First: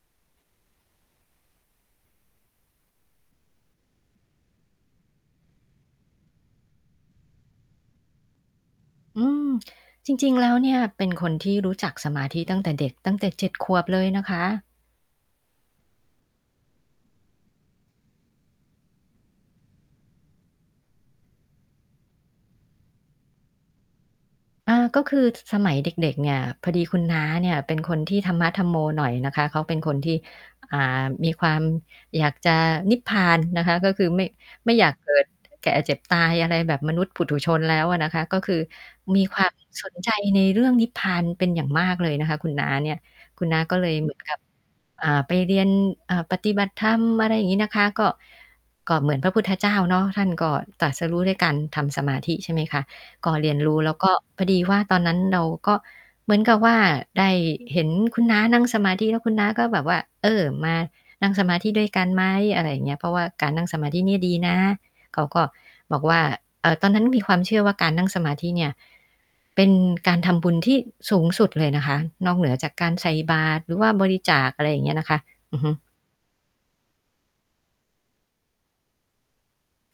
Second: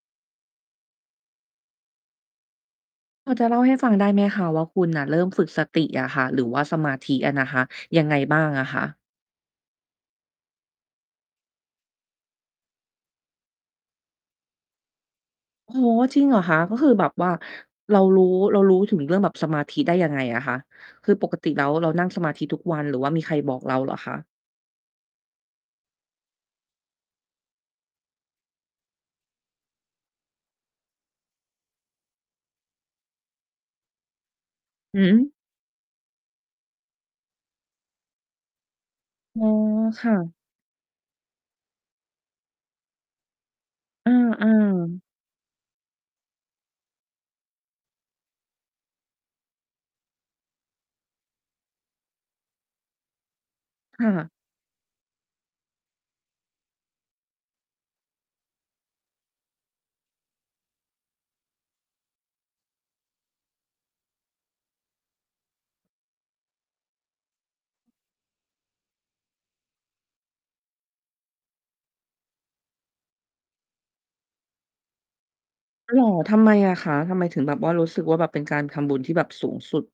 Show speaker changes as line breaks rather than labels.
พอจะเล่าให้ฟังได้ไหมคะว่า คุณน่ะเริ่มฝึกสติอะค่ะหรือว่าสมาธิอะนะคะ ยังไงบ้างอะคะ?
อืม จริง ๆ แล้วเนี่ยเป็นคนที่รู้จักสมาธิตั้งแต่เด็ก ตั้งแต่ 7 ขวบเลยนะคะ
โอ้โฮ จริงเหรอคะ? ก็คือแบบว่าเรารู้ เรารู้ถึงเรื่องแบบสมาธิได้ยังไงอะคะ? คือปกติแล้วเรานั่งสมาธิทุกวันหรือว่ามีใครบอกเราเหรอคะ?
อ่า ก็คือ ส สมัยเด็ก ๆ เนี่ย พอดีคุณน้าเนี่ยเป็นคนที่ธรรมะธัมโมหน่อยนะคะ เขาเป็นคนที่ อ่า มีความอยากจะนิพพานนะคะ ก็คือไม่ ไม่อยาก
หื
เกิด
อ!
แก่ เจ็บ ตาย อะไรแบบมนุษย์ปุถุชนแล้วอะนะคะ ก็คือมีค
อ๋
ว
อ
าม สน
ค
ใจ
่ะ
ในเรื่องนิพพานเป็นอย่างมากเลยนะคะคุณน้าเนี่ย คุณน้าก็เลย
เอ
เหมือนกับ
อ ๆ
อ่า ไปเรียน อ่า ปฏิบัติธรรม อะไรอย่างงี้นะคะ ก็ ก็เหมือนพระพุทธเจ้าเนาะ ท่านก็ตรัสรู้ด้วยการทำสมาธิ ใช่ไหมคะ ก็เรียนรู้แล้ว
ค
ก็
่ะ
พอดีว่า ตอนนั้นเราก็เหมือนกับว่าได้เห็นคุณน้านั่งสมาธิ แล้วคุณน้าก็แบบว่า เออ "มานั่งสมาธิด้วยกันไหม?" อะไรอย่างเงี้ย "เพราะว่าการนั่งสมาธินี่ดีนะ" เขาก็บอกว่า เอ่อ ตอนนั้นมีความเชื่อว่าการนั่งสมาธิเนี่ย เป็นการทำบุญที่สูงสุดเลยนะคะ นอกเหนือจากการใส่บาตรหรือว่าบริจาค อะไรอย่างเงี้ยนะคะ อือฮึ
เหรอ ทำไมอะคะ? ทำไมถึงแบบว่ารู้สึกว่า แบบเป็นการทำบุญที่แบบสูงสุด?